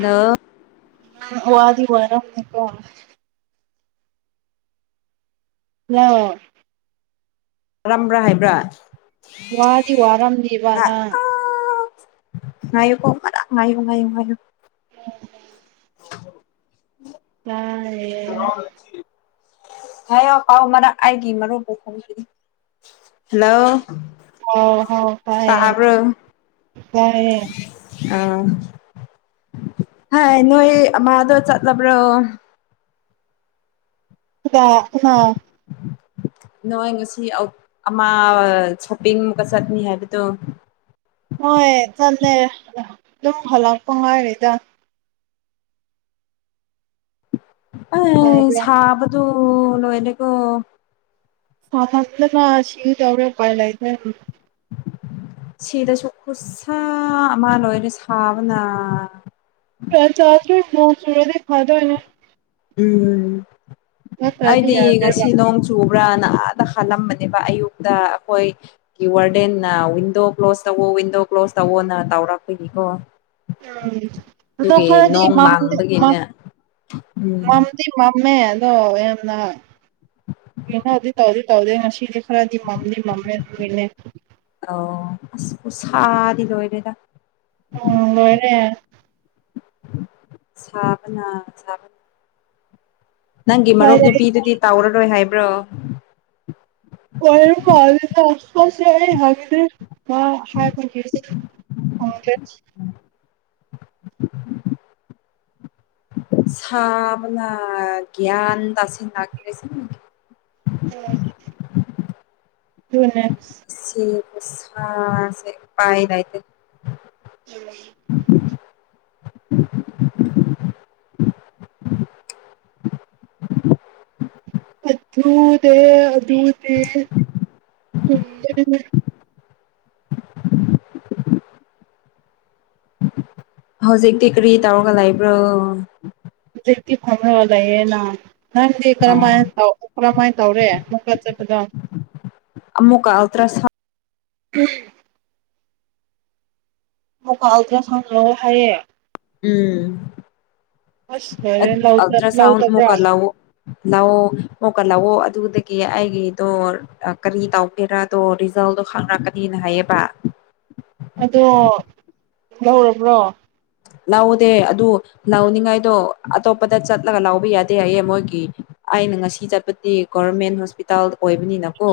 ꯅ [unintelligible] ꯋꯥꯗꯤ ꯋꯥꯔꯝꯒꯅꯤꯀꯣ ꯍꯦꯂꯣ ꯇꯔꯝꯕ꯭ꯔꯥ ꯍꯥꯏꯕ꯭ꯔꯥ ꯋꯥꯗꯤ ꯋꯥꯔꯝꯅꯤꯕ ꯉ ꯅꯪ ꯑꯣ ꯑꯃꯔꯛ ꯉꯥꯏꯌꯨ ꯉꯥꯏꯌꯨ ꯉꯥꯏꯌꯨ [unintelligible] [unintelligible] ꯎꯝ [unintelligible] ꯇꯥꯏꯌꯦ ꯍꯥꯏꯌꯣ ꯄꯥꯎ ꯃꯔꯛ ꯑꯩꯒꯤ ꯃꯔꯨꯞ ꯄꯨ ꯈꯣꯝꯈꯤꯒꯦ ꯍꯜꯂꯣ ꯁꯥꯕ꯭ꯔꯣ ꯆꯥꯔꯦ ꯑꯥ ꯍꯥꯏ ꯅꯣꯏ ꯑꯃꯥꯗꯣ ꯆꯠꯂꯕ꯭ꯔꯣ ꯑ ꯑꯥ [unintelligible] [unintelligible] [unintelligible] ꯅꯣꯏ ꯉꯁꯤ ꯑꯃ ꯁꯣꯞꯄꯤꯡ ꯑꯃꯨꯛꯀ ꯆꯠꯅꯤ ꯍꯥꯏꯕꯗꯣ ꯍꯣꯏ ꯆꯠꯂꯦ ꯑꯗꯨꯝ ꯍꯂꯛꯄ ꯉꯥꯏꯔꯤꯗ ꯑ ꯁꯥꯕ꯭ꯔꯥ ꯁꯥꯕꯗꯨ ꯂꯣꯏꯔꯦꯀꯣ ꯁꯥꯃꯟꯗꯅ ꯁꯤꯒꯦ ꯇꯧꯔꯦ ꯎꯄꯥꯏ ꯂꯩꯇꯦ ꯁꯤꯗꯁꯨ ꯈꯨꯁꯥꯥ ꯑꯃ ꯂꯣꯏꯔꯦ ꯁꯥꯕꯅ ꯆꯥꯗ꯭ꯔꯤ ꯅꯣꯡꯆꯨꯔꯗꯤ ꯐꯥꯗꯣꯏꯅꯦ ꯎꯝ ꯑꯩꯗꯤ ꯌꯥꯗ꯭ꯔꯦꯕ ꯉꯁꯤ ꯅꯣꯡ ꯆꯨ ꯄꯔꯅ ꯑꯗ ꯈꯜꯂꯝꯕꯅꯦꯕ ꯑꯌꯨꯛꯇ ꯑꯩꯈꯣꯏ ꯋꯥꯔꯗꯦꯟꯅ ꯋꯤꯟꯗꯣ ꯀ꯭ꯂꯣꯁ ꯇꯧꯕ ꯋꯤꯟꯗꯣ ꯀ꯭ꯂꯣꯁ ꯇꯧꯑꯣꯅ ꯇꯧꯔꯛꯄꯒꯤꯀꯣ ꯑꯗꯣ ꯑꯗꯨꯒꯤ ꯈꯔꯗꯤ ꯅꯣꯡ ꯃꯝꯃꯦ ꯃꯝ ꯃꯥꯡꯕꯒꯤꯅꯦ ꯎꯝ ꯃꯝꯗꯤ ꯃꯝꯃꯦ ꯑꯗꯣ ꯌꯥꯝꯅ ꯀꯩꯅꯣꯗꯤ ꯇꯧꯗꯤ ꯇꯧꯗꯦ ꯉꯁꯤꯗꯤ ꯈꯔꯥꯗꯤ ꯃꯝꯗꯤ ꯃꯝꯃꯦ ꯑꯗꯨꯒꯤꯅꯦ ꯂꯣꯏꯋꯥꯔꯦꯗ ꯑꯝ ꯂꯣꯏꯔꯦ ꯁꯥꯕꯅ ꯁꯥꯕꯅ ꯅꯪꯒꯤ ꯃꯔꯨꯞ ꯐꯔꯦ ꯅꯨꯄꯤꯗꯨꯗꯤ ꯇꯧꯔꯔꯣꯏ ꯍꯥꯏꯕ꯭ꯔꯣ ꯋꯥ ꯐꯦꯗ [unintelligible] ꯑꯁꯄꯥꯁ ꯌꯥꯏ ꯍꯥ [unintelligible] ꯑ ꯍꯥꯏꯕꯒꯤꯁꯨ [unintelligible] [unintelligible] ꯁꯕꯅ ꯒ꯭ꯌꯥꯟ ꯇꯁꯤꯜꯂꯛꯇꯔꯦ [unintelligible] [unintelligible] ꯑꯗꯨꯒꯅꯦ ꯥꯁꯤ ꯈꯨꯁꯥꯁꯦ ꯎꯄꯥꯏ ꯂꯩꯥꯇꯦ [unintelligible] [unintelligible] [unintelligible] [unintelligible] [unintelligible] [unintelligible] ꯑꯊꯨꯗ [unintelligible] ꯑꯗꯨꯅꯦ ꯆꯨꯝꯗꯣꯏꯅꯦ [unintelligible] [unintelligible] ꯍꯧꯖꯤꯛꯇꯤ ꯀꯔꯤ ꯇꯧꯔꯒ ꯂꯩꯕ꯭ꯔꯣ ꯍꯧꯖꯤꯛꯇꯤ ꯐꯝꯔꯒ ꯂꯩꯌꯦꯅ ꯅꯪꯗꯤ ꯑꯣ ꯀꯔꯝꯍꯥꯏꯅ ꯇꯧ ꯀꯔꯃꯥꯏꯅ ꯇꯧꯔꯦ ꯃꯨꯛꯀꯥ ꯆꯠꯄꯗꯣ ꯑꯃꯨꯛꯀ ꯑꯜꯇ꯭ꯔꯁꯥꯎꯟ ꯎꯝ ꯑꯜꯇ꯭ꯔꯥꯁꯥꯎꯟ ꯂꯧꯑꯣ ꯍꯥꯏꯌꯦ ꯎꯝ ꯑꯁ ꯂꯣꯏꯔꯦ ꯂꯧꯗ ꯑꯜꯇ꯭ꯔꯥꯁꯥꯎꯟ ꯂꯧꯗꯕ꯭ꯔꯥ ꯃꯣꯀꯜ ꯂꯥꯛꯑꯣ ꯂꯥꯛꯑꯣ ꯃꯣꯀꯜ ꯂꯥꯛꯑꯣ ꯑꯗꯨꯒ ꯒꯤ ꯑꯩꯒꯤꯗꯣ ꯀꯔꯤ ꯇꯧꯒꯦꯔꯥꯗꯣ ꯔꯤꯖꯜꯗꯣ ꯈꯪꯅꯔꯛꯀꯅꯤꯅ ꯍꯥꯏꯌꯦꯕ ꯎꯝ ꯑꯗꯣ ꯂꯧꯔꯕ꯭ꯔꯣ ꯂꯧꯧꯗꯦ ꯑꯗꯨ ꯅꯅꯤꯡꯉꯥꯏꯗꯣ ꯑꯇꯣꯞꯄꯗ ꯆꯠꯂꯒ ꯂꯥꯎꯕ ꯌꯥꯗꯦ ꯍꯥꯏꯌꯦ ꯃꯣꯏꯒꯤ ꯑꯩꯅ ꯉꯁꯤ ꯆꯠꯄꯗꯤ ꯒꯣꯔꯃꯦꯟ ꯍꯣꯁꯄꯤꯇꯥꯜ ꯑꯣꯏꯕꯅꯤꯅꯀꯣ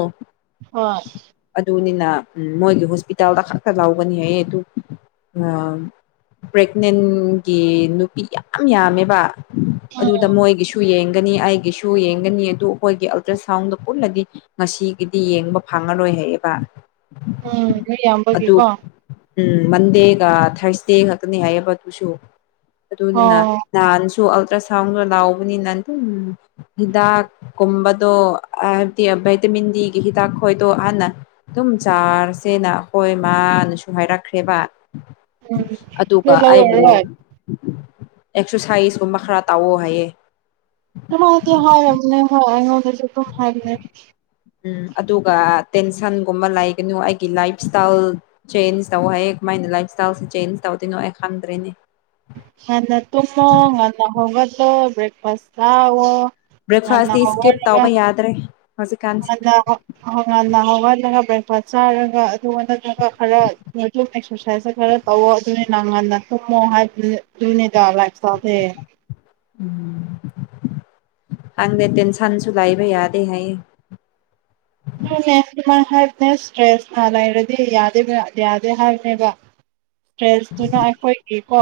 ꯍꯣꯏ ꯎ ꯃꯣꯏꯒꯤ ꯍꯣꯁꯄꯤꯇꯥꯜꯗ ꯈꯛꯇ ꯂꯥꯎꯒꯅꯤꯍ ꯑꯗꯨ ꯎ ꯄ꯭ꯔꯦꯒꯅꯦꯟꯒꯤ ꯅꯨꯄꯤ ꯌꯥꯝ ꯌꯥꯝꯃꯦꯕ ꯑꯗꯨꯗ ꯃꯣꯏꯒꯤꯁꯨ ꯌꯦꯡ ꯅꯤ ꯑꯩꯒꯤꯁꯨ ꯌꯦꯡꯒꯅꯤ ꯑꯗꯨ ꯑꯩꯈꯣꯏꯒꯤ ꯑꯜꯇ꯭ꯔ ꯁꯥꯎꯟꯗ ꯄꯨꯟꯅꯗꯤ ꯉꯁꯤꯒꯤꯗꯤ ꯌꯦꯡꯕ ꯐꯪꯉꯔꯣꯏ ꯕ ꯎꯝ ꯅꯣꯏ ꯌꯥꯝꯕꯒꯤꯀꯣ ꯎꯝ ꯃꯟꯗꯦꯒ ꯊꯥꯔꯁꯗꯦ ꯈꯥꯛꯛꯇꯅꯤ ꯍꯥꯏꯌꯦꯕ ꯑꯗꯨꯁꯨ ꯑꯣ ꯑꯗꯨꯅꯤꯅ ꯅꯍꯥꯟ ꯑꯜꯇ꯭ꯔ ꯁꯥꯎꯟꯗ ꯂꯥꯎꯕꯅꯤꯅ ꯑꯗꯨꯝ ꯍꯤꯗꯥꯛ ꯀꯨꯝꯕꯗꯣ ꯍꯥꯏꯕꯗꯤ ꯩꯇꯃꯤꯗꯤ ꯀ ꯍ ꯇꯥꯈꯣꯏ ꯇꯣ ꯍꯅ ꯑꯗꯨꯝ ꯆꯥꯔꯁꯦꯅ ꯑꯩꯈꯣꯏ ꯃꯥꯅꯁꯨ ꯍꯥꯏꯔꯛꯈ꯭ꯔꯦꯕ ꯎꯝ ꯑꯗꯨꯒ ꯅꯣꯏ ꯑꯩꯕꯨ ꯂꯧꯔꯔꯣꯏ ꯑꯦꯛꯁꯔꯁꯥꯏꯁꯀꯨꯝꯕ ꯈꯔ ꯇꯥꯛꯑꯣ ꯍꯥꯏꯌꯦꯦ ꯍꯥꯏ ꯍꯁꯨ ꯍꯥꯏꯅꯦ ꯎꯝ ꯑꯗꯨꯒ ꯇꯦꯟꯁꯟꯒꯨꯝꯕ ꯂꯩꯒꯅꯨ ꯑꯩꯒꯤ ꯂꯥꯏꯐ ꯏꯁꯇꯥꯏꯜ ꯆꯦꯟꯖ ꯇꯧ ꯍ ꯃꯥꯏꯅ ꯂꯥꯏꯐ ꯏꯁꯇꯥꯏꯜꯁꯦ ꯆꯦꯟꯖ ꯇꯧꯗꯣꯏꯅꯣ ꯑꯩ ꯈꯪꯗ꯭ꯔꯦꯅꯦ ꯍꯅ ꯇꯨꯝꯃꯣ ꯉꯟꯅ ꯍꯒꯗꯣ ꯭ꯔꯦꯛꯐꯥꯁ ꯇꯑꯣꯣ ꯕ꯭ꯔꯦꯛꯐꯥꯁꯇꯤ ꯏꯁꯀꯤꯞ ꯇꯥꯎꯧꯕ ꯌꯥꯗ꯭ꯔꯦ ꯍꯧꯖꯤꯛꯀꯥꯟꯁꯦ ꯍꯋꯥꯒ ꯆꯥꯔꯒ ꯑꯗꯨꯒ ꯅꯠꯇ꯭ꯔꯒ ꯈꯔ ꯑꯗꯨꯝ ꯑꯦꯛꯁꯔꯁꯥꯏꯁꯇ ꯈꯔ ꯇꯧꯋ ꯑꯗꯨꯅꯤ ꯅ ꯉꯟꯅ ꯃ ꯍꯥ ꯨꯅꯤ ꯇꯂꯒ ꯁꯥꯊꯦ ꯎꯝ ꯍꯪꯗ ꯇꯦꯟ ꯁꯥꯟꯁꯨ ꯂꯥꯏꯕꯩ ꯑꯗꯦ ꯍꯥꯏꯥꯏ ꯑꯗꯨꯅꯦꯃꯥꯏ ꯍꯅꯦꯁ ꯏꯁꯇ꯭ꯔꯦꯁ ꯂꯩꯔꯗꯤ ꯌꯥꯗ ꯌꯥꯗꯦ ꯍꯥꯏꯕꯅꯦꯕ ꯇ꯭ꯔꯦꯁꯇꯨꯅ ꯑꯩꯈꯣꯏꯒꯤꯀꯣ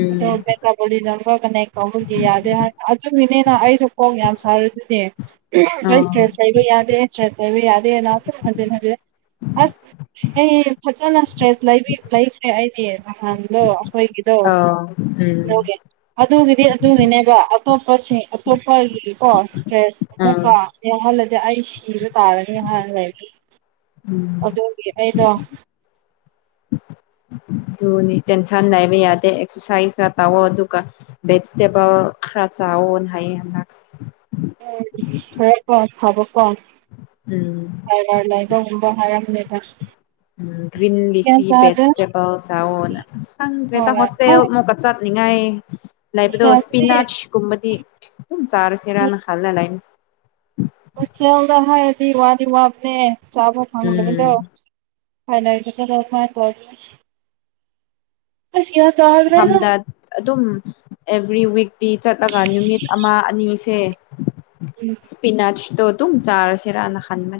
ꯎꯝ ꯑꯗꯣ ꯦꯇꯥꯕꯣꯂꯤꯖꯝꯒ ꯀꯅꯦꯛ ꯀꯒꯤ ꯌꯥꯗꯦ ꯍꯥꯏ ꯑꯗꯨꯒꯤꯅꯤꯅ ꯑꯩꯁꯨ ꯈꯣꯡ ꯌꯥꯝ ꯊꯔꯅꯦ ꯑꯩ ꯑꯥ ꯏꯁꯇ꯭ꯔꯦꯁ ꯂꯩꯕ ꯌꯥꯗꯦ ꯏꯁꯇ꯭ꯔꯦꯁ ꯂꯩꯕ ꯌꯥꯗꯦꯅꯇ ꯐꯟꯖꯤꯟ ꯍꯟꯖꯤꯦ ꯑꯁ ꯑꯩ ꯐꯖꯅ ꯏꯁꯇ꯭ꯔꯦꯁ ꯂꯩꯈ꯭ꯔꯦ ꯑꯩꯗꯤ ꯅꯍꯥꯟꯗꯣ ꯑꯩꯈꯣꯏꯒꯤꯗꯣ ꯑꯥꯎ ꯎꯝ ꯑꯗꯨꯒꯤꯗꯤ ꯑꯗꯨꯒꯤꯅꯦꯕ ꯑꯇꯣꯞꯄꯁꯤꯡ ꯑꯇꯣꯞꯄꯒꯤꯀꯣ ꯏꯁꯇ꯭ꯔꯦꯁ ꯑꯥ ꯑꯃꯨꯛꯀ ꯌꯥꯍꯜꯂꯗꯤ ꯑꯩ ꯁꯤꯔ ꯇꯥꯔꯅꯤ ꯍꯥꯏꯅ ꯂꯩꯅꯤ ꯑꯗꯨꯗꯤ ꯑꯩꯅꯣ ꯎꯝ ꯑꯗꯨ ꯇꯦꯟꯁꯟ ꯂꯩꯕ ꯌꯥꯗꯦ ꯑꯦꯛꯁꯔꯁꯥꯏꯁ ꯈꯔ ꯇꯥꯑꯣꯣ ꯑꯗꯨꯒ ꯚꯦꯠ ꯏꯁꯇꯦꯕꯜ ꯈꯔ ꯆꯥꯑꯣꯅ ꯍꯥꯏꯌꯦ ꯍꯟꯗꯥꯛꯁꯦ ꯎꯝ ꯍꯔꯀꯣ ꯐꯕ ꯀꯣ ꯎꯝ ꯍꯥꯏꯔ ꯂꯔ ꯂꯩꯕ ꯍꯕ ꯍꯥꯏꯅꯦꯦꯗ ꯎꯝ ꯒ꯭ꯔꯤꯟ ꯂꯤꯐꯤ ꯚꯦꯖꯤꯇꯦꯕꯜꯁꯎꯟ ꯑꯁ ꯐꯪꯗ꯭ꯔꯦ ꯍꯣꯏ ꯅꯪ ꯍꯣꯁꯇꯦꯜ ꯃ ꯆꯠ ꯅꯤꯡꯉꯥꯏ ꯍꯣꯁꯇꯦꯜꯗꯗꯤ ꯂꯩꯕꯗꯣꯁꯄꯤꯅꯥꯁꯀꯨꯝꯕꯗꯤ ꯑꯗꯨꯝ ꯆꯥꯔꯁꯤꯔꯅ ꯈꯜꯂ ꯂꯅꯤ ꯍꯁꯣꯗ ꯍꯥꯏꯔꯗꯤ ꯋꯥꯗꯤ ꯋꯥꯕꯅꯦ ꯆꯥꯕ ꯎꯝ ꯐꯪꯗꯕꯗꯣ ꯐ ꯇ ꯌ ꯃꯐꯝꯗ ꯑꯗꯨꯝ ꯑꯦꯚ꯭ꯔꯤ ꯋꯤꯛꯇꯛꯇꯤ ꯆꯠꯂꯒ ꯅꯨꯃꯤꯠ ꯑꯃ ꯑꯅꯤꯁꯦ ꯁ꯭ꯄꯤꯅꯥꯆꯗꯣ ꯇꯝ ꯆꯥꯔꯖꯦꯔꯥꯅ ꯈꯟꯃ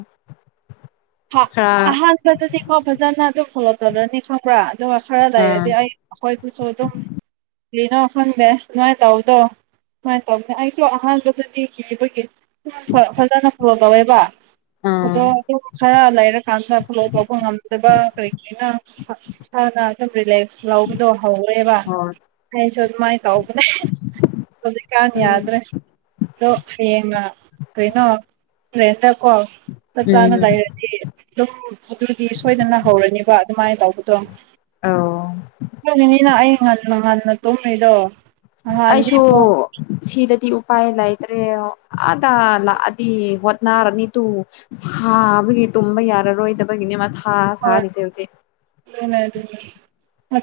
ꯍꯥ ꯑꯍꯥꯟꯕꯗꯗꯤꯀꯣ ꯕꯖꯥꯔꯅ ꯑꯗꯨ ꯈꯣꯂꯛꯇꯔꯅꯤ ꯈꯕ꯭ꯔꯥ ꯗꯋꯥ ꯈꯔꯗ ꯑꯥ ꯍꯥꯏꯗꯤ ꯑ ꯍꯣꯏ ꯇꯨ ꯁꯣ ꯇ ꯀꯩꯅꯣ ꯈꯪꯗꯦ ꯑꯗꯨꯃꯥꯏꯅ ꯇꯧꯕꯗꯣ ꯁꯃꯥꯏꯅ ꯇꯧꯕꯅꯦ ꯑꯩꯁꯨ ꯑꯍꯥꯟꯕꯗꯗꯤ ꯀꯤꯕꯒꯤ ꯐꯖꯅ ꯄꯨꯔꯛꯀꯧꯋꯦꯕ ꯑꯥ ꯑꯗꯣ ꯈꯔ ꯂꯩꯔꯀꯥꯟꯗ ꯐꯣꯂꯣ ꯇꯧꯕ ꯉꯝꯗꯕ ꯀꯔꯤꯒꯅ ꯏꯁꯥꯅ ꯑꯗꯨꯝ ꯔꯤꯂꯦꯛꯁ ꯂꯧꯕꯗꯣ ꯍꯧꯔꯦꯕ ꯍꯣꯏ ꯑꯩꯁꯨ ꯑꯗꯨꯃꯥꯏꯅ ꯇꯧꯕꯅꯦ ꯍꯧꯖꯤꯛꯀꯥꯟ ꯑꯗꯨ ꯌꯥꯗ꯭ꯔꯦ ꯑꯗꯣ ꯍꯌꯦꯡ ꯀꯩꯅꯣ ꯔꯦꯗ ꯀꯣ ꯆꯥꯅ ꯎꯝ ꯂ ꯑꯗꯨꯝ ꯑꯗꯨꯗꯤ ꯁꯣꯏꯗꯅ ꯍꯧꯔꯅꯤꯕ ꯑꯗꯨꯃꯥꯏꯅ ꯇꯧꯕꯗꯣ ꯑꯧ ꯅꯤꯅ ꯑꯩ ꯉꯇ ꯉꯇꯅ ꯇꯣꯡꯅꯩꯗꯣ ꯑꯩꯁꯨ ꯁꯤꯗꯗꯤ ꯎꯄꯥꯏ ꯂꯩꯇ꯭ꯔꯦ ꯑꯗ ꯂꯛꯑꯥꯗꯤ ꯍꯣꯠꯅꯔꯅꯤ ꯗꯨ ꯁꯕ ꯇꯨꯝ ꯌꯥꯔ ꯔꯣꯏꯗꯕꯒꯤꯅꯦ ꯃꯥ ꯊꯥ ꯍꯣꯏ ꯁꯥꯔꯤꯁꯦ ꯍꯧꯖꯤꯛ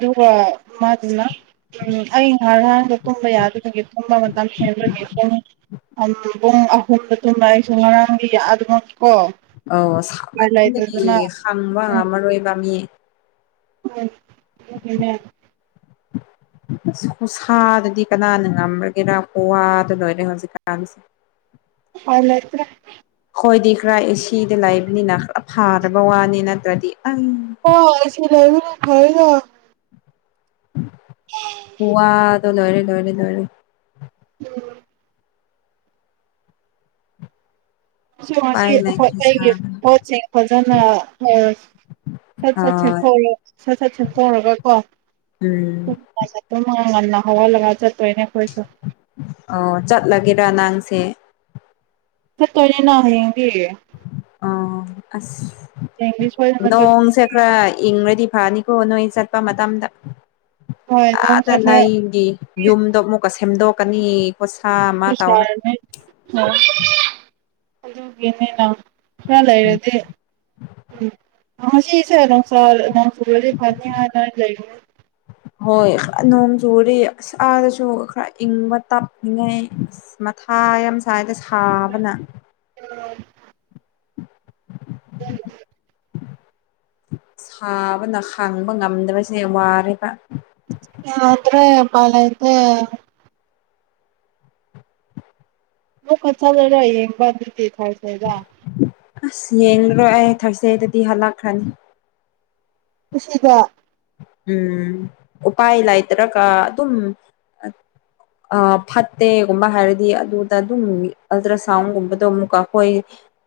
ꯗꯨꯒ ꯃꯥꯗꯨꯅ ꯎꯝ ꯑꯩ ꯉꯔꯥꯡꯗ ꯇꯨꯝꯕ ꯌꯥꯗꯕꯒꯦ ꯇꯨꯝꯕ ꯃꯇꯝ ꯍꯦꯟꯕꯒꯤ ꯗꯨꯝ ꯄꯨꯡ ꯑꯍꯨꯝꯗ ꯇꯨꯝꯕ ꯑꯩꯁꯨ ꯉꯔꯥꯡꯒꯤ ꯑꯗꯨꯃꯛ ꯑꯧ ꯁꯃꯟꯕꯒꯤ ꯍꯪꯕ ꯉꯝꯃꯔꯣꯏꯕ ꯃꯤ ꯎꯝ ꯎꯝ [inaudible] ꯁꯥꯗꯗꯤ ꯀꯅꯥꯅ ꯉꯝꯔꯒꯦꯔ ꯀꯋꯥꯗ ꯂꯣꯏꯔꯦ ꯍꯧꯖꯤꯛꯀꯥꯟꯁꯦ [inaudible] ꯑ꯭ꯔ [unintelligible] ꯍꯣꯏꯗꯤ ꯈꯔ ꯑꯦꯁꯤ ꯂꯩꯕꯅꯤꯅ ꯈꯔ ꯐꯥꯔꯕ ꯋꯥꯅꯤ ꯅꯠꯇ꯭ꯔꯗꯤ ꯑꯩ ꯍ ꯑꯦꯁꯤ ꯂꯩꯥꯏꯕꯔꯤ ꯐꯑꯒ [unintelligible] ꯋꯥꯗ ꯂꯣꯏꯔꯦ ꯂꯣꯏꯔꯦ ꯂꯣꯏꯔꯦ ꯎꯝ [inaudible] ꯃꯁꯤ ꯎꯄꯥꯏ [inaudible] ꯂꯩꯇ꯭ꯔꯦ ꯑꯩꯒꯤ ꯁꯥꯕꯅ ꯄꯣꯠꯁꯦ ꯐꯖꯅ ꯁꯠ ꯁꯠ ꯁ [inaudible] ꯛ ꯑ ꯁꯠ ꯁꯠ ꯁꯦꯠꯇꯣꯛꯔꯒ ꯀꯣ ꯎꯝ ꯑꯉꯅ ꯍꯋꯥ ꯂꯥꯏ ꯆ [unintelligible] ꯑꯣ ꯆꯠꯂꯒꯦꯔꯥ ꯅꯥꯡꯁꯦ [unintelligible] ꯑꯣ ꯍꯌꯦꯡꯗꯤ ꯑꯁ ꯁꯣꯏꯗꯅ ꯆꯠ ꯅꯣꯡꯁꯦ ꯈꯔ ꯏꯪꯔꯗꯤ ꯐꯥꯅꯤꯀꯣ ꯅꯣꯏ ꯆꯠꯄ ꯃꯇꯝꯗ ꯍꯣꯏ ꯑꯥꯗ ꯅꯪꯁꯦ ꯅ ꯈꯔ ꯑꯩꯒꯤ ꯌꯨꯝꯗꯣ ꯑꯃꯨꯛꯀ ꯁꯦꯝꯗꯣꯛꯀꯅꯤ ꯈꯨꯠꯁꯥ ꯑꯃ ꯇꯧꯔꯒ ꯍꯁꯔꯅꯦ [inaudible] ꯑꯗꯨꯅꯦ ꯅ ꯈꯔ ꯎꯝ ꯂꯩꯔꯗꯤ ꯎ ꯍ ꯁꯤꯁꯦ [inaudible] ꯅ ꯏ ꯐꯅꯤ ꯂꯩ ꯍꯣꯏ ꯅꯣꯡ ꯆꯨꯔꯗꯤ ꯑꯁ ꯑꯥꯗꯁꯨ ꯈꯔ ꯏꯪꯕ ꯇꯞꯅꯤꯡꯉꯩ ꯊꯥ ꯌꯥꯝ ꯁꯥꯏꯗ ꯁꯥꯕꯅ ꯎ [inaudible] ꯁꯥꯕꯅ ꯈꯥꯡꯕ ꯉꯝꯗꯕꯁꯦ ꯍ ꯋꯥꯔꯦꯕ ꯗ꯭ꯔꯦ ꯃꯥꯂꯗ [inaudible] ꯃꯨ ꯀ ꯆ ꯂꯩꯔ ꯌꯦꯡꯕ ꯑꯗꯨꯇꯤ ꯈꯥꯏꯁꯗ [inaudible] ꯌꯦꯡꯂꯨꯔꯣꯏ ꯑꯩ ꯊꯥꯔꯁꯗꯦꯗꯗꯤ ꯍꯜꯂꯛꯈ꯭ꯔꯅꯤ ꯁꯤꯗ ꯎꯝ ꯎꯄꯥꯏ ꯂꯩꯇ꯭ꯔꯒ ꯑꯗꯨꯝ ꯐꯠꯇꯦꯒꯨꯝꯕ ꯍꯥꯏꯔꯗꯤ ꯑꯗꯨꯗ ꯑꯗꯨꯝ ꯑꯜꯇ꯭ꯔ ꯁꯥꯎꯟꯒꯨꯝꯕꯗꯣ ꯑꯃꯨꯛꯀ ꯈꯣꯏ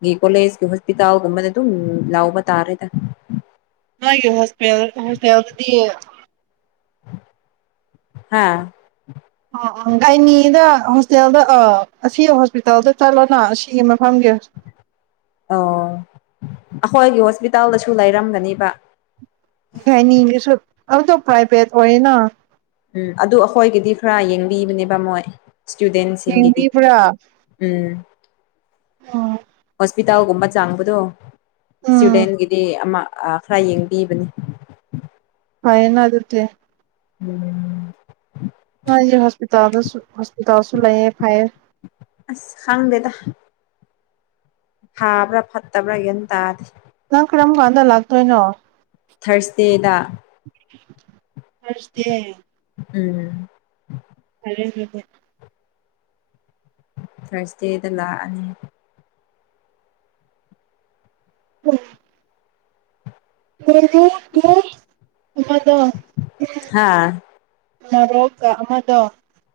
ꯒꯤ ꯀꯣꯂꯦꯖꯀꯤ ꯍꯣꯁꯄꯤꯇꯥꯜꯒꯨꯝꯕꯗ ꯑꯗꯨꯝ ꯂꯥꯎꯕ ꯇꯥꯔꯦꯗ ꯂ ꯍꯣꯁꯄꯤꯌꯥ ꯍꯁꯄꯤꯗꯤ [unintelligible] ꯍꯥꯥ ꯑ ꯑ ꯒꯥꯏꯅꯤꯗ ꯍꯣꯁꯇꯦꯜꯗ ꯑꯥ ꯑꯁꯤ ꯍꯣꯁꯄꯤꯇꯥꯜꯗ ꯆꯠꯂꯣꯅ ꯑꯁꯤꯒꯤ ꯊꯪꯒꯦ ꯑꯣ ꯑꯩꯈꯣꯏꯒꯤ ꯍꯣꯁꯄꯤꯇꯥꯜꯗꯁꯨ ꯂꯩꯔꯝꯒꯅꯦꯕ ꯒꯥꯏꯅꯤꯁꯨ ꯑꯗꯨ ꯄꯔꯥꯏꯚꯦꯠ ꯑꯣꯏꯌꯦꯅ ꯎꯝ ꯑꯗꯨ ꯑꯩꯈꯣꯏꯒꯤꯗꯤ ꯈꯔ ꯌꯦꯡꯕꯤꯕꯅꯦꯕ ꯃꯣꯏ ꯁꯇꯨꯗꯦꯟꯠ ꯁꯤꯒꯤꯗꯤ ꯌꯦꯡꯕꯤꯕ꯭ꯔꯥ ꯎꯝ ꯎꯝ ꯍꯣꯁꯄꯤꯇꯥꯜꯒꯨꯝꯕ ꯆꯥꯡꯕꯗꯣ ꯎꯝ ꯏꯁꯇꯨꯗꯦꯟꯒꯤꯗꯤ ꯑꯃ ꯑ ꯈꯔ ꯌꯦꯡꯕꯤꯕꯅꯤ ꯐꯥꯏꯅ ꯑꯗꯨꯇꯦ ꯎꯝ ꯍꯣꯁꯄꯤꯇꯥꯜꯗꯁꯨ ꯍꯣꯁꯄꯤꯇꯥꯜꯁꯨ ꯂꯩꯌꯦ ꯐꯥꯏꯌꯦ ꯑꯁ ꯈꯪꯗꯦꯗ ꯊꯥꯕ꯭ꯔꯥ ꯐꯠꯇꯕ꯭ꯔꯥꯒꯟ ꯇꯥꯗꯤꯦ ꯅꯪ ꯀ꯭ꯔꯝ ꯀꯥꯟꯗ ꯂꯥꯛꯗꯣꯏꯅꯣ ꯊꯔꯁꯗꯦꯗ ꯍꯁꯇ ꯎꯝ [unintelligible] ꯊꯔꯁꯗꯦꯗ ꯂꯥꯛꯑꯅꯤ ꯎꯝ ꯀꯗꯤ ꯍꯥꯥ ꯅꯔꯣꯛꯀ ꯑꯃꯗꯣ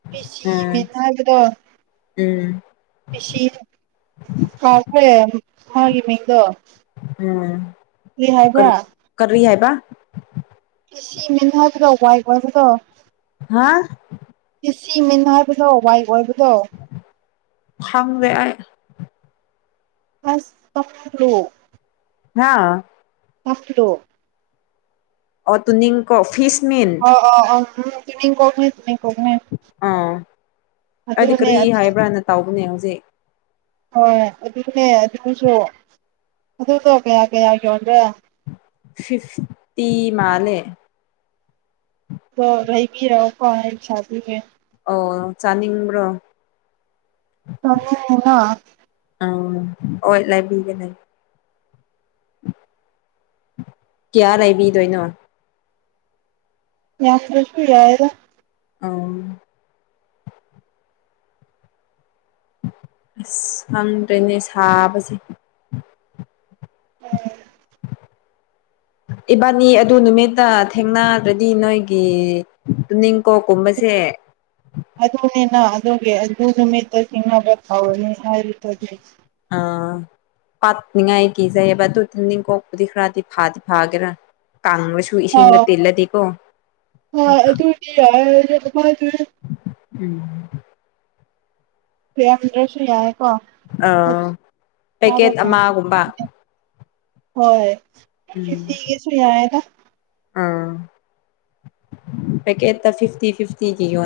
ꯐꯤꯁꯤ ꯎꯝ ꯃꯤꯅꯥꯕꯗꯣ ꯎꯝ ꯀꯥꯇ꯭ꯔꯦ ꯍꯥꯏꯒꯤ ꯃꯤꯗꯣ ꯔꯤ ꯍꯥꯏꯕ ꯁꯤ ꯃꯤꯅ ꯍꯥꯏꯕꯗ ꯋꯥꯏ ꯋꯥꯏꯕꯗꯣ ꯍꯥ ꯏ ꯃꯤꯟ ꯍꯥꯏꯕꯗꯣ ꯋꯥꯏ ꯑꯣꯏꯕꯗꯣ ꯐꯝꯗꯥꯏ ꯑꯁꯣ ꯍꯥꯥ ꯑꯐꯣ ꯑꯣ ꯇꯨ ꯀꯣ ꯐꯤꯁ ꯃꯤꯟ ꯑꯣ ꯑꯣ ꯑꯣ ꯎꯝ ꯇꯃꯤ ꯀꯧ ꯑꯥ ꯍꯥꯏꯗꯤ ꯑꯗꯨꯅꯦ ꯀꯔꯤ ꯍꯥꯏꯕ꯭ꯔꯥꯅ ꯇꯥꯎꯧꯕꯅꯦ ꯍꯧꯖꯤꯛ ꯍꯣꯏ ꯑꯗꯨꯅꯦ ꯑꯗꯨꯒꯤꯁꯨ ꯑꯗꯨꯗꯣ ꯀꯌꯥ ꯀꯌꯥ ꯌꯣꯟꯒꯦ ꯐꯤꯐꯇꯤ ꯃꯥꯂꯦ ꯔꯍꯤꯕꯤꯔꯣ ꯀꯦ ꯁ ꯑꯣ ꯆꯥꯅꯤꯡꯕ꯭ꯔꯣ ꯆꯔꯅ ꯑꯪ ꯍꯣꯏ ꯂꯩꯕꯤꯒꯦꯅꯦ ꯀꯌꯥꯕꯤꯗꯣꯏꯅꯣ ꯌꯥ ꯐꯁꯁꯨ ꯌꯥꯑꯒ ꯑ ꯑꯁ ꯁꯪꯗ꯭ꯔꯦꯅꯦ ꯁꯥꯕꯁꯦ ꯎꯝ ꯏꯕꯥꯅꯤ ꯑꯗꯨ ꯅꯨꯃꯤꯠꯇ ꯊꯦꯡꯅꯗ꯭ꯔꯗꯤ ꯅꯣꯏꯒꯤ ꯇꯅꯤꯡꯀꯣꯛ ꯀꯨꯝꯕꯁꯦ ꯑꯗꯨꯅꯦꯅ ꯑꯗꯨꯗꯒꯤ ꯑꯗꯨ ꯑꯗꯨ ꯅꯨꯃꯤꯠꯇ ꯁꯤꯅꯕꯕꯅꯤ ꯍꯥꯏꯔꯤ ꯑꯗꯨ ꯑꯥ ꯄꯥꯅꯤꯡꯉꯥꯏ ꯀꯤꯖꯩꯑꯕ ꯑꯗꯨ ꯅꯤꯡꯀꯣꯛꯄꯗꯤ ꯈꯔꯗꯤ ꯐꯥꯗꯤ ꯐꯥꯒꯦꯔꯥ ꯀꯥꯡꯕꯁꯨ ꯏꯁꯤꯡꯗ ꯑꯣ ꯇꯤꯜꯂꯗꯤꯀꯣ ꯑꯗꯨꯗꯤ ꯌꯥꯏ ꯑꯗꯨ ꯍꯣꯏ ꯎꯝ ꯁꯦꯝꯗ꯭ꯔꯁꯨ ꯑ ꯌꯥꯏꯦꯀꯣꯥꯕ ꯄꯦꯀꯦꯠ ꯐ ꯑꯃꯒꯨꯝꯕ ꯍꯣꯏꯇꯤꯒꯤꯁꯨ ꯌꯥꯑꯗ ꯑ ꯄ ꯀꯦ ꯐꯤꯐꯇꯤ ꯐꯤꯐꯇꯤꯣ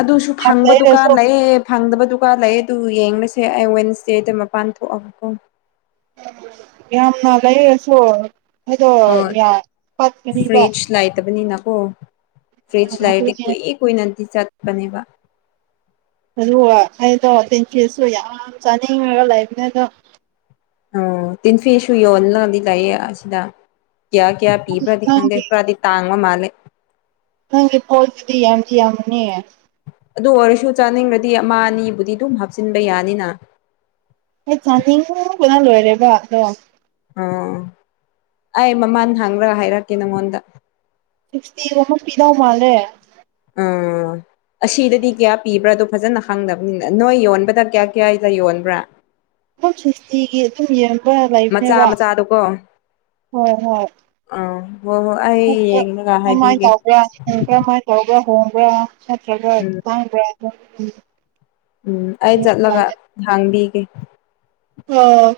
ꯑꯗꯨꯁꯨ ꯌꯥꯝ ꯐꯪꯕ ꯗꯨꯀꯥꯟ ꯂꯩꯔꯁꯨ ꯂꯩꯌꯦ ꯐꯪꯗꯕ ꯗꯨꯀꯥꯟ ꯂꯩ ꯑꯗꯨ ꯌꯦꯡꯁꯦ ꯑꯩ ꯋꯦꯟꯁꯗꯦꯗ ꯃꯄꯥꯟ ꯊꯣꯛꯑꯕꯀꯣ ꯌꯥꯝꯅ ꯂꯩꯁꯨ ꯑꯗꯣ ꯍꯣꯏ ꯐꯠꯀꯅꯤꯕ ꯑꯣ ꯐ꯭ꯔꯤꯖ ꯂꯥꯏꯇꯦ ꯀꯏꯦ ꯀꯏꯅꯠꯇ ꯆꯠꯄꯅꯦꯕ ꯑꯗꯨꯒ ꯑꯩꯗꯣ ꯊꯦꯡꯀ꯭ꯌꯨꯁꯨ ꯌꯥꯝ ꯆꯥꯅꯤꯡꯉꯒ ꯂꯩꯕꯅꯦ ꯑꯗꯣ ꯎ ꯇꯤꯟꯐꯤꯁꯁꯨ ꯌꯣꯜꯂꯗꯤ ꯂꯩꯌꯦ ꯑꯁꯤꯗ ꯀꯌꯥ ꯀꯌꯥ ꯄꯤꯕ꯭ꯔꯥꯗꯤ ꯈꯥꯡꯗꯦ ꯅꯪꯒꯤ ꯈꯔꯥꯗꯤ ꯇꯥꯡꯕ ꯃꯥꯂꯤ ꯅꯪꯒꯤ ꯄꯣꯠꯁꯤꯗꯤ ꯌꯥꯝꯗꯤ ꯌꯥꯝꯕꯅꯦ ꯑꯗꯨ ꯑꯣꯏꯔꯁꯨ ꯆꯥꯅꯤꯡꯉꯗꯤ ꯑꯃ ꯑꯅꯤꯕꯨꯗꯤ ꯑꯗꯨꯝ ꯍꯥꯞꯆꯤꯟꯕ ꯌꯥꯅꯤꯅ ꯄꯨꯅ ꯂꯣꯏꯔꯦꯕ ꯑꯗꯣ ꯑꯣꯥ ꯑꯩ ꯃꯃꯥꯟ ꯍꯥꯡꯔꯒ ꯍꯥꯏꯔꯛꯀꯦ ꯅꯉꯣꯟꯗ ꯁꯤꯁꯇꯤꯒ ꯑꯃ ꯄꯤꯗꯧ ꯃꯥꯜꯂꯦ ꯑ ꯑꯁꯤꯗꯗꯤ ꯀꯌꯥ ꯄꯤꯕ꯭ꯔꯥꯗꯣ ꯐꯖꯅ ꯈꯪꯗꯕꯅꯤꯅ ꯅꯣꯏ ꯌꯣꯟꯕꯗ ꯀꯌꯥ ꯀꯌꯥꯗ ꯌꯣꯟꯕ꯭ꯔꯥ ꯁꯤꯁꯇꯤꯒꯤ ꯑꯗꯨꯝ ꯌꯦꯡꯕ ꯃꯆꯥ ꯂꯩꯕꯅꯦꯕ ꯃꯆꯥꯗꯣꯀꯣ ꯍꯣꯏ ꯑꯥ ꯍꯣꯏ ꯑꯩ ꯍꯣꯏ ꯌꯦꯡꯂꯒ ꯀꯔꯃꯥꯏ ꯍꯥꯏꯕꯤꯒꯦ ꯇꯕ꯭ꯔꯥ ꯁꯤꯗ ꯀ꯭ꯔꯃꯥꯏ ꯇꯕ꯭ꯔꯥ ꯍꯣꯡꯕ꯭ꯔꯥ ꯅꯠꯇ꯭ꯔꯒ ꯎꯝ ꯇꯥꯡꯕ꯭ꯔꯥ ꯑꯗꯨ ꯎꯝ ꯑꯩ ꯆꯠꯂꯒ ꯍꯥꯡꯕꯤꯒꯦ ꯑꯣꯝ